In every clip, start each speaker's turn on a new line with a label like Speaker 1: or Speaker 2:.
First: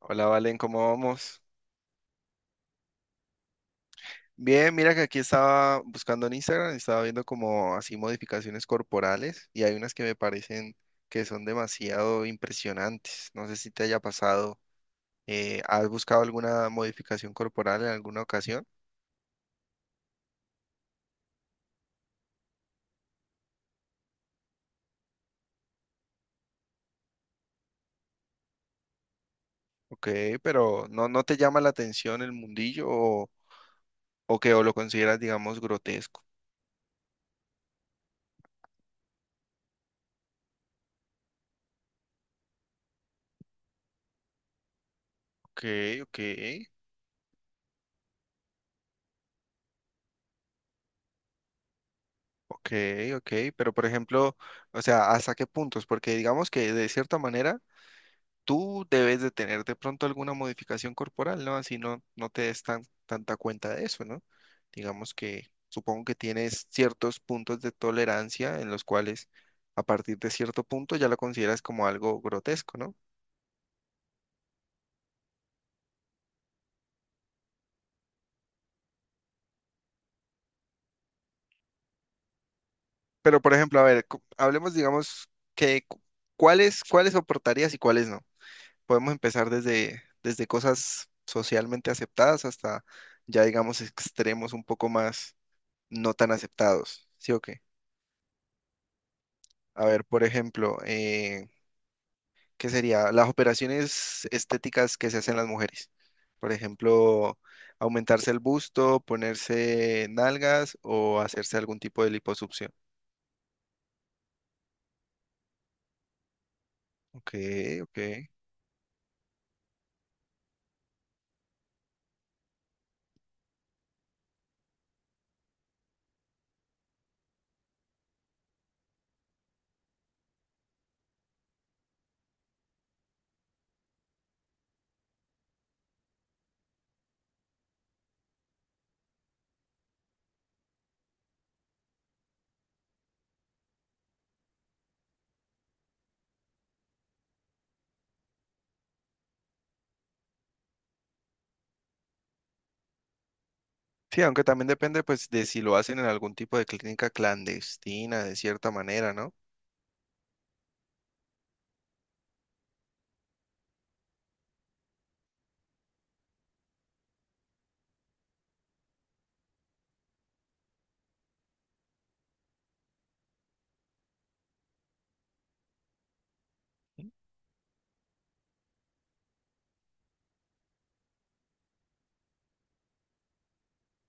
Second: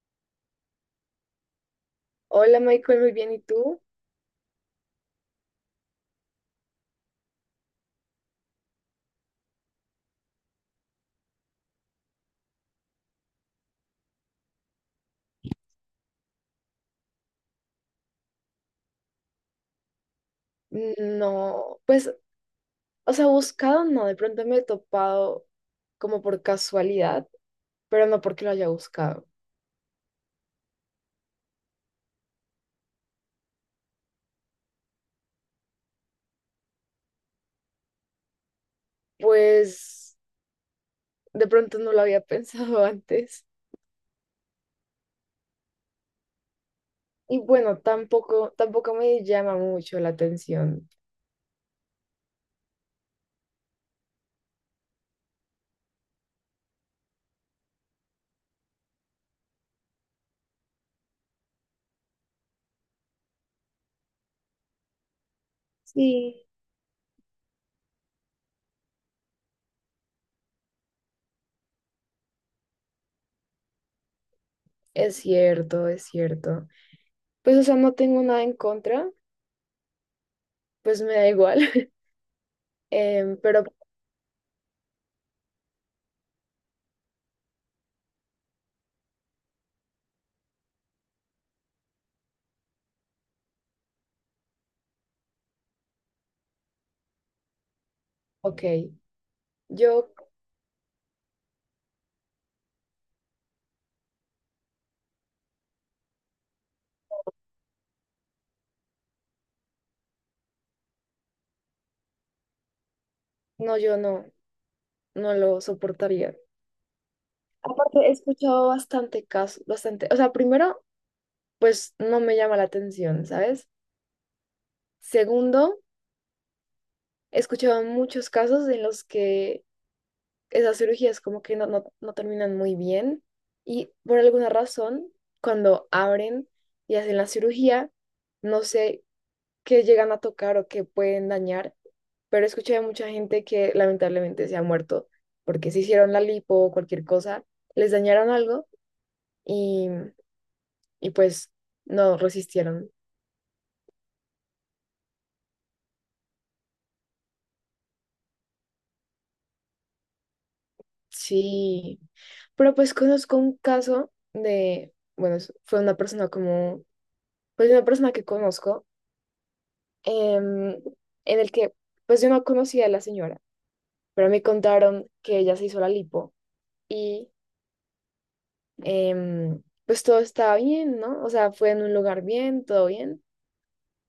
Speaker 1: Hola, Valen, ¿cómo vamos?
Speaker 2: Hola Michael, muy bien, ¿y tú?
Speaker 1: Bien, mira que aquí estaba buscando en Instagram, estaba viendo como así modificaciones corporales y hay unas que me parecen que son demasiado impresionantes. No sé si te haya pasado, ¿has buscado alguna modificación corporal en alguna ocasión?
Speaker 2: No, pues, o sea, buscado no, de pronto me he topado como por casualidad, pero no porque lo haya buscado.
Speaker 1: Ok, pero ¿no te llama la atención el mundillo o que o lo consideras, digamos, grotesco?
Speaker 2: Pues, de pronto no lo había pensado antes.
Speaker 1: Ok, ok,
Speaker 2: Y bueno, tampoco me llama mucho la atención.
Speaker 1: ok, ok, pero por ejemplo, o sea, ¿hasta qué puntos? Porque digamos que de cierta manera tú debes de tener de pronto alguna modificación corporal, ¿no? Así no, no te des tanta cuenta de eso, ¿no? Digamos que supongo que
Speaker 2: Sí.
Speaker 1: tienes ciertos puntos de tolerancia en los cuales a partir de cierto punto ya lo consideras como algo grotesco, ¿no?
Speaker 2: Es cierto, es cierto. Pues, o sea, no tengo nada en contra, pues me da igual. Em,
Speaker 1: Pero por
Speaker 2: pero,
Speaker 1: ejemplo, a ver, hablemos, digamos, que cu- cuáles soportarías y cuáles no. Podemos empezar desde cosas socialmente aceptadas hasta ya, digamos, extremos un poco más no tan aceptados, ¿sí o qué?
Speaker 2: ok,
Speaker 1: A ver,
Speaker 2: yo,
Speaker 1: por ejemplo, ¿qué sería? Las operaciones estéticas que se hacen las mujeres. Por ejemplo, aumentarse el busto, ponerse nalgas o hacerse algún tipo de liposucción.
Speaker 2: no, yo no, no lo soportaría.
Speaker 1: Ok, ok.
Speaker 2: Aparte, he escuchado bastante casos, bastante. O sea, primero, pues no me llama la atención, ¿sabes? Segundo, he escuchado muchos casos en los que esas cirugías como que no terminan muy bien y por alguna razón, cuando abren y hacen la cirugía, no sé qué llegan a tocar o qué pueden dañar, pero he escuchado de mucha gente que lamentablemente se ha muerto porque se hicieron la lipo o cualquier cosa, les dañaron algo y pues no resistieron.
Speaker 1: Sí, aunque también depende pues de si lo hacen en algún tipo de clínica clandestina, de cierta manera, ¿no?
Speaker 2: Sí, pero pues conozco un caso de, bueno, fue una persona como, pues una persona que conozco, em, en el que pues yo no conocía a la señora, pero me contaron que ella se hizo la lipo y pues todo estaba bien, ¿no? O sea, fue en un lugar bien, todo bien,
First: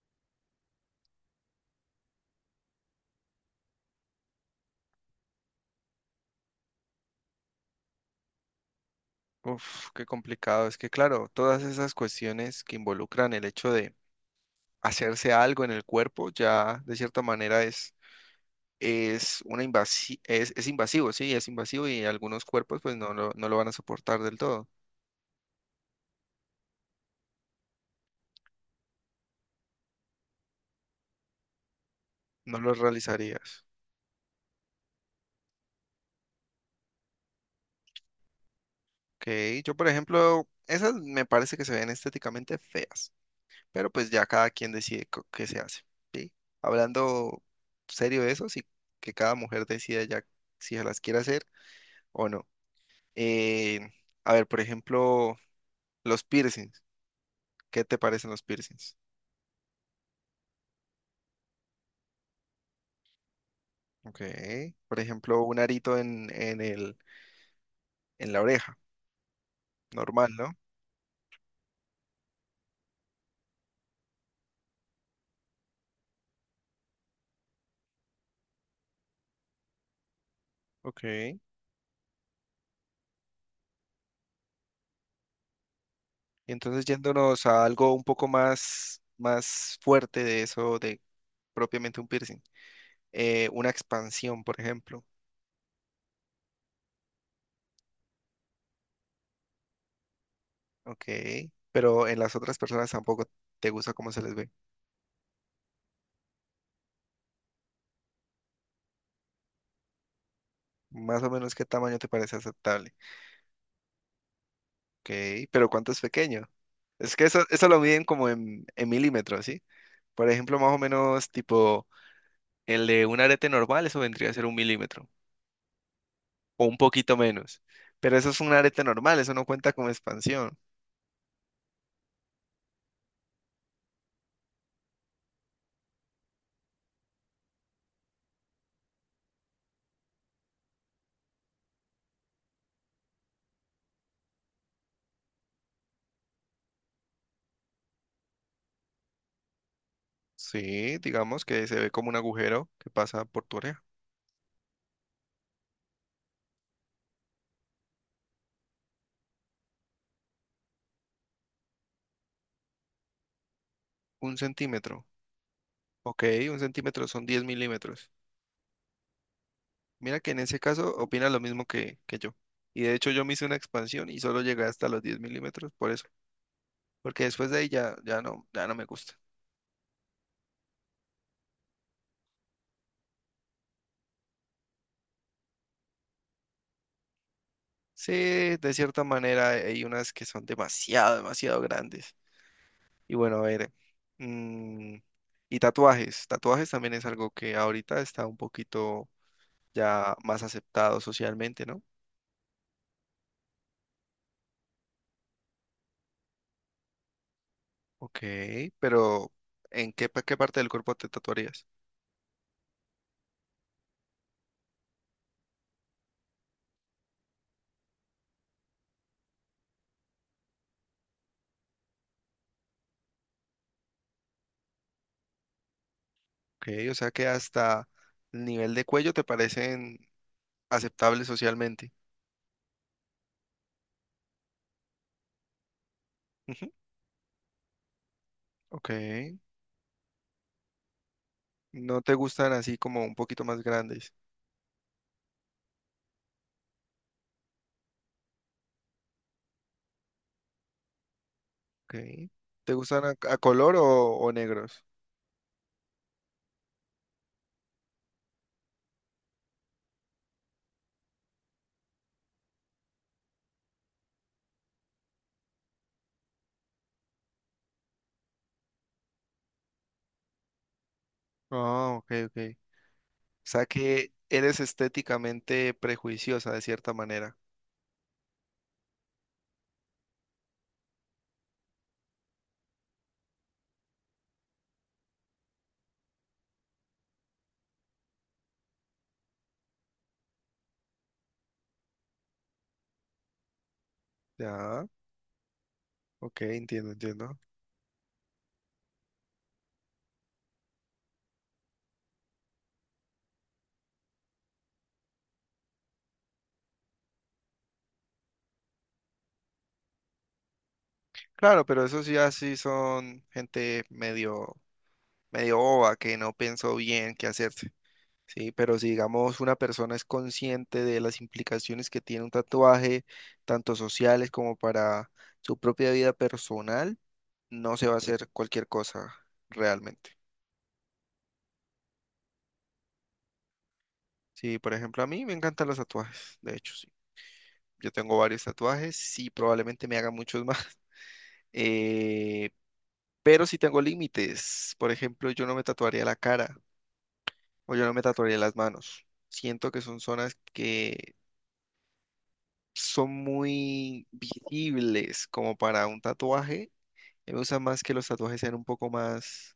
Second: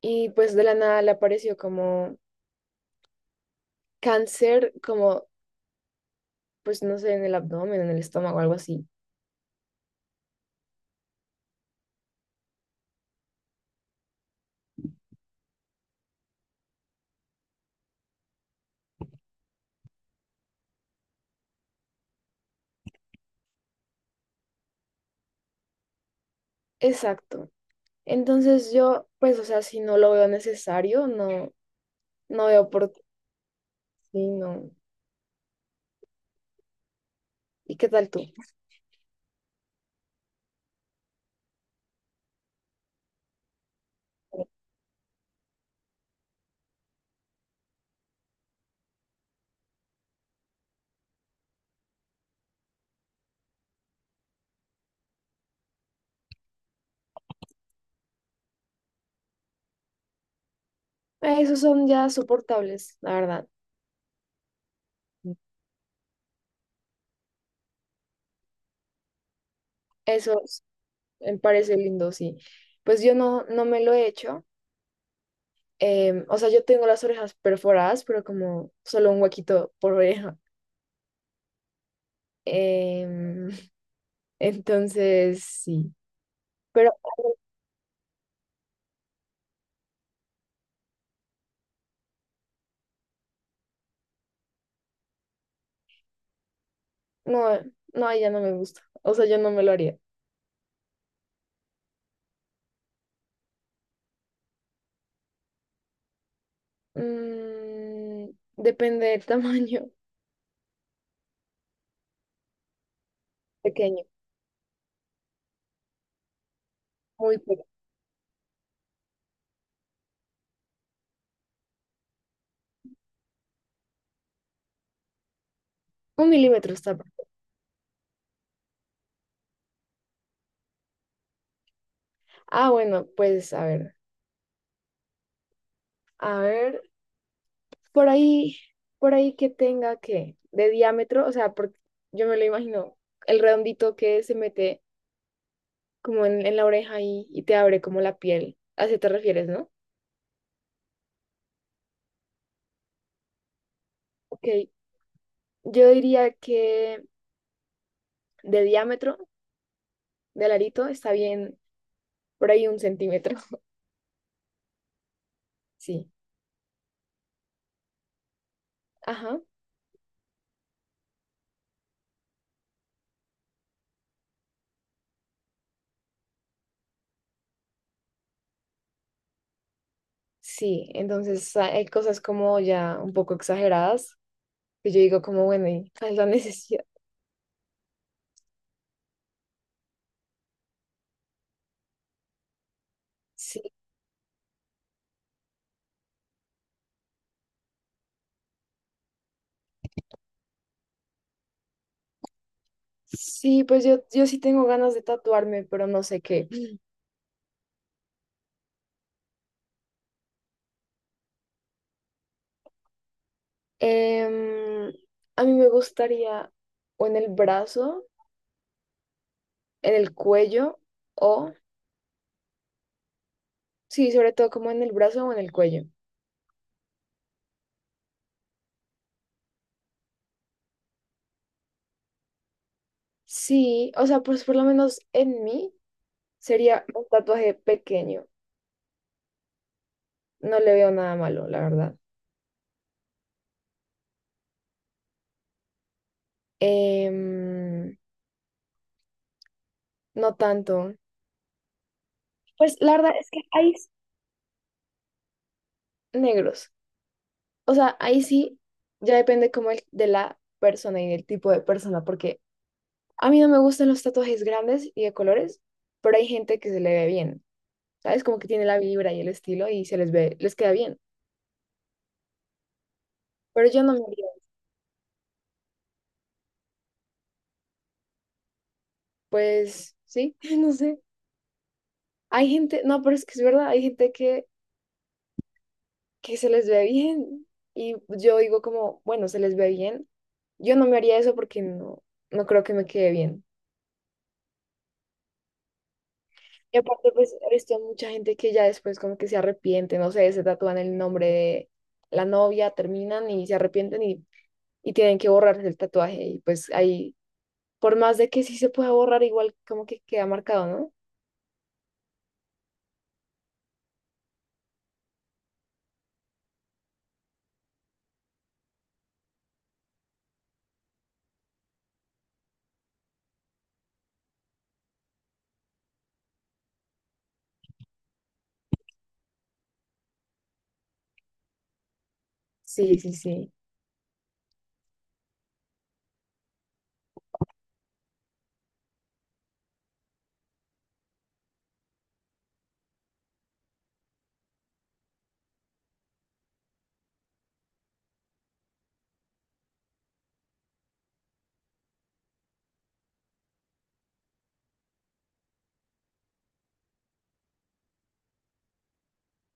Speaker 2: y pues de la nada le apareció como cáncer, como pues no sé, en el abdomen, en el estómago, algo así.
Speaker 1: Uf, qué complicado. Es que claro, todas esas cuestiones que involucran el hecho de hacerse algo en el cuerpo ya de cierta manera es invasivo, sí, es invasivo y algunos cuerpos pues no lo van a soportar del todo,
Speaker 2: Exacto. Entonces yo, pues, o sea, si no lo veo necesario, no, no
Speaker 1: no
Speaker 2: veo
Speaker 1: lo
Speaker 2: por qué
Speaker 1: realizarías.
Speaker 2: sí, no. ¿Y qué tal tú?
Speaker 1: Ok, yo por ejemplo, esas me parece que se ven estéticamente feas, pero pues ya cada quien decide qué se hace, ¿sí? Hablando serio de eso, sí, que cada mujer decida ya si se las quiere hacer o no. Eh, a ver, por ejemplo, los piercings, ¿qué te parecen los piercings?
Speaker 2: Esos son ya soportables, la verdad.
Speaker 1: Ok, por ejemplo, un arito en la oreja. Normal, no.
Speaker 2: Esos me parece lindo, sí. Pues yo no, no me lo he hecho. O sea, yo tengo las orejas perforadas, pero como solo un huequito por oreja.
Speaker 1: Ok. Y
Speaker 2: Em, entonces, sí.
Speaker 1: entonces
Speaker 2: Pero
Speaker 1: yéndonos a algo un poco más fuerte de eso, de propiamente un piercing. Una expansión, por ejemplo.
Speaker 2: no, no, ya no me gusta. O sea, yo no me lo haría.
Speaker 1: Ok. Pero en las otras personas tampoco te gusta cómo se les ve.
Speaker 2: Mm, depende del tamaño.
Speaker 1: Más o menos qué tamaño te parece aceptable.
Speaker 2: Pequeño,
Speaker 1: Ok. Pero cuánto es pequeño. Es que
Speaker 2: muy
Speaker 1: eso,
Speaker 2: pequeño.
Speaker 1: eso lo miden como en milímetros, ¿sí? Por ejemplo, más o menos tipo el de un arete normal, eso vendría a ser 1 mm.
Speaker 2: Un
Speaker 1: O
Speaker 2: milímetro
Speaker 1: un
Speaker 2: está.
Speaker 1: poquito menos. Pero eso es un arete normal, eso no cuenta como expansión.
Speaker 2: Ah, bueno, pues a ver, por ahí, por ahí que tenga que, de diámetro, o sea, porque yo me lo imagino, el redondito que se mete como en la oreja y te abre como la piel. ¿A eso te refieres, no?
Speaker 1: Sí, digamos que se ve como un agujero que pasa por tu oreja.
Speaker 2: Ok, yo diría que de diámetro del arito está bien por ahí un centímetro.
Speaker 1: 1 cm.
Speaker 2: Sí,
Speaker 1: Ok, 1 cm son 10 mm.
Speaker 2: ajá,
Speaker 1: Mira que en ese caso opina lo mismo que yo. Y de hecho yo me hice una expansión y solo llegué hasta los 10 mm por eso. Porque después de ahí ya no me gusta.
Speaker 2: sí. Entonces hay cosas como ya un poco exageradas que yo digo como, bueno, ¿y cuál es la necesidad?
Speaker 1: Sí, de cierta manera hay unas que son demasiado, demasiado grandes. Y bueno, a
Speaker 2: Sí.
Speaker 1: ver. mm, y tatuajes. Tatuajes también es algo que ahorita está un poquito ya más aceptado socialmente, ¿no?
Speaker 2: Sí, pues yo sí tengo ganas de tatuarme, pero no sé qué. Mm.
Speaker 1: Ok, pero ¿qué parte del cuerpo te tatuarías?
Speaker 2: Em, a mí me gustaría o en el brazo, en el cuello, o sí, sobre todo como en el brazo o en el cuello.
Speaker 1: Ok, o sea que hasta el nivel de cuello te parecen aceptables socialmente.
Speaker 2: Sí, o sea, pues por lo menos en mí
Speaker 1: Ujú,
Speaker 2: sería un tatuaje pequeño.
Speaker 1: ok,
Speaker 2: No le veo nada malo, la verdad.
Speaker 1: no te gustan así como un poquito más grandes.
Speaker 2: Em, no tanto.
Speaker 1: Ok, ¿te
Speaker 2: Pues la
Speaker 1: gustan a,
Speaker 2: verdad es
Speaker 1: a
Speaker 2: que hay
Speaker 1: color o negros?
Speaker 2: negros. O sea, ahí sí ya depende como de la persona y del tipo de persona, porque a mí no me gustan los tatuajes grandes y de colores, pero hay gente que se le ve bien, ¿sabes? Como que tiene la vibra y el estilo y se les ve, les queda bien.
Speaker 1: Ah, ok, ok. O sea
Speaker 2: Pero yo no me
Speaker 1: que
Speaker 2: haría,
Speaker 1: eres estéticamente prejuiciosa de cierta manera.
Speaker 2: pues sí, no sé. Hay gente, no, pero es que es verdad, hay gente que se les ve bien y yo digo como, bueno, se les ve bien. Yo no me haría eso porque no, no creo que me quede bien.
Speaker 1: Ya, ok,
Speaker 2: Y
Speaker 1: entiendo,
Speaker 2: aparte, pues,
Speaker 1: entiendo.
Speaker 2: he visto mucha gente que ya después como que se arrepiente, no sé, se tatúan el nombre de la novia, terminan y se arrepienten y tienen que borrarse el tatuaje y pues ahí, por más de que sí se pueda borrar, igual como que queda marcado, ¿no?
Speaker 1: Claro, pero esos ya sí son gente medio, medio boba que no pensó bien qué hacerse. Sí, pero si digamos una persona es consciente de las implicaciones que tiene un tatuaje, tanto sociales como para su propia vida personal, no se va a hacer cualquier cosa realmente.
Speaker 2: Sí, sí, sí.
Speaker 1: Sí, por ejemplo, a mí me encantan los tatuajes, de hecho, sí. Yo tengo varios tatuajes, sí, probablemente me haga muchos más. eh, pero sí tengo límites. Por ejemplo, yo no me tatuaría la cara o yo no me tatuaría las manos. Siento que son zonas que son muy visibles como para un tatuaje. Me gusta más que los tatuajes sean un poco más,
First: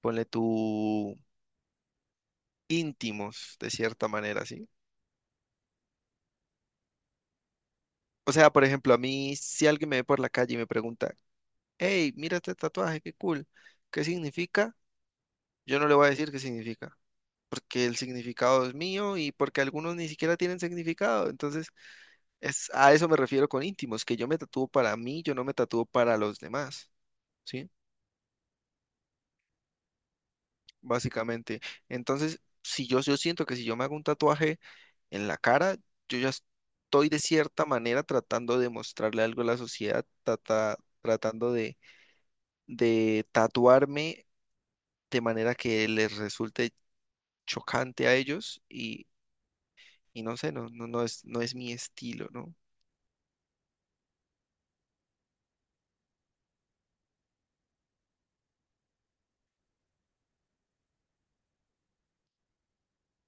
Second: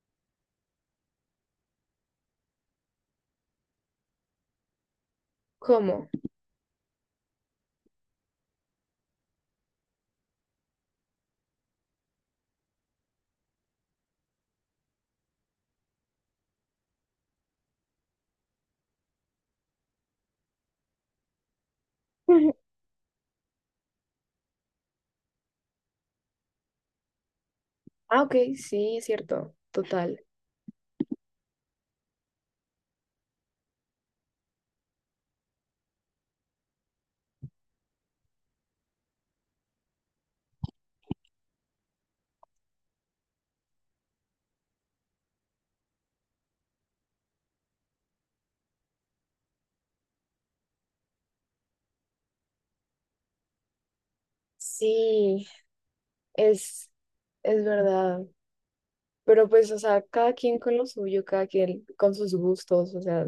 Speaker 1: ponle tú, íntimos, de cierta manera, ¿sí?
Speaker 2: ¿Cómo?
Speaker 1: O sea, por ejemplo, a mí, si alguien me ve por la calle y me pregunta, hey, mira este tatuaje, qué cool, ¿qué significa? Yo no le voy a decir qué significa, porque el significado es mío y porque algunos ni siquiera tienen significado. Entonces, a eso me refiero con íntimos, que yo me tatúo para mí, yo no me tatúo para los demás, ¿sí?
Speaker 2: Ah, ok, sí, es cierto, total.
Speaker 1: Básicamente. Entonces, si yo siento que si yo me hago un tatuaje en la cara, yo ya estoy de cierta manera tratando de mostrarle algo a la sociedad, tratando de tatuarme de manera que les resulte chocante a ellos y no sé, no es mi estilo, ¿no?
Speaker 2: Sí, es, es verdad. Pero pues, o sea, cada quien con lo suyo, cada quien con sus gustos, o sea,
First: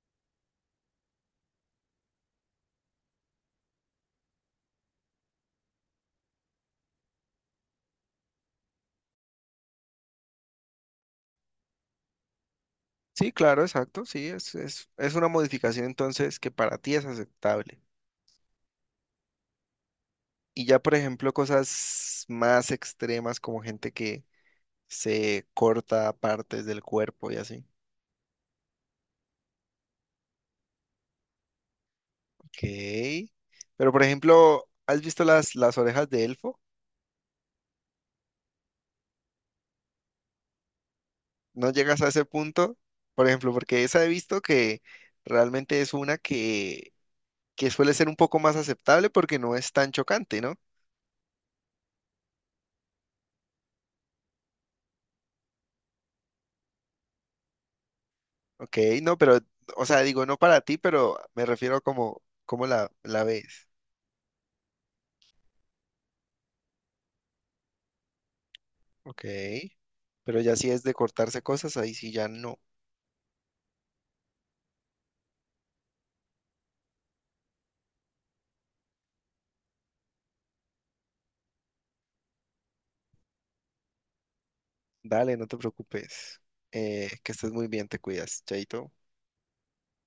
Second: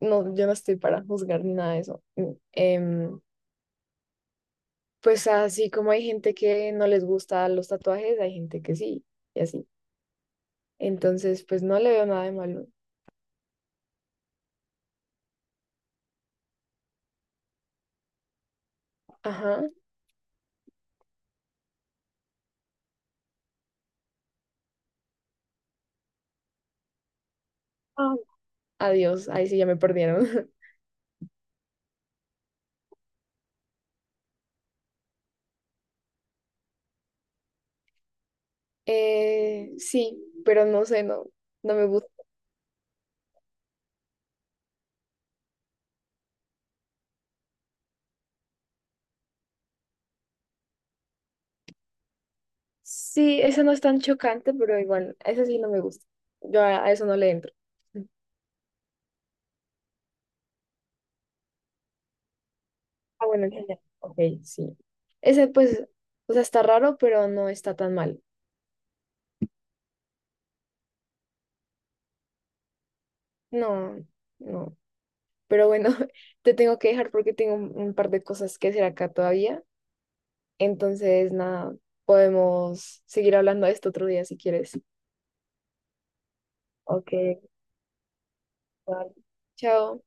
Speaker 2: no, yo no estoy para juzgar ni nada de eso. Mm, pues así como hay gente que no les gusta los tatuajes, hay gente que sí, y así. Entonces, pues no le veo nada de malo.
Speaker 1: Sí, claro, exacto, sí, es una modificación entonces que para ti es aceptable.
Speaker 2: Ajá.
Speaker 1: Y ya, por ejemplo, cosas más extremas como gente que se corta partes del cuerpo y así.
Speaker 2: Adiós, ahí sí ya me perdieron.
Speaker 1: Ok. Pero por ejemplo, ¿has visto las orejas de elfo?
Speaker 2: Sí, pero no sé, no,
Speaker 1: ¿No
Speaker 2: no me
Speaker 1: llegas a
Speaker 2: gusta.
Speaker 1: ese punto? Por ejemplo, porque esa he visto que realmente es una que suele ser un poco más aceptable porque no es tan chocante, ¿no?
Speaker 2: Sí, esa no es tan chocante, pero igual, esa sí no me gusta. Yo a eso no le entro.
Speaker 1: Ok, no, pero, o sea, digo, no para ti, pero me refiero a cómo la
Speaker 2: Ah, bueno, ya,
Speaker 1: ves.
Speaker 2: ya. Ok, sí. Ese pues, o sea, está raro, pero no está tan mal.
Speaker 1: Ok. Pero ya si es de cortarse cosas, ahí sí ya no.
Speaker 2: No, no. Pero bueno, te tengo que dejar porque tengo un par de cosas que hacer acá todavía. Entonces, nada, podemos seguir hablando de esto otro día si quieres.
Speaker 1: Dale, no te preocupes.
Speaker 2: Ok,
Speaker 1: Que estés muy bien, te cuidas, Chaito.
Speaker 2: vale. Chao.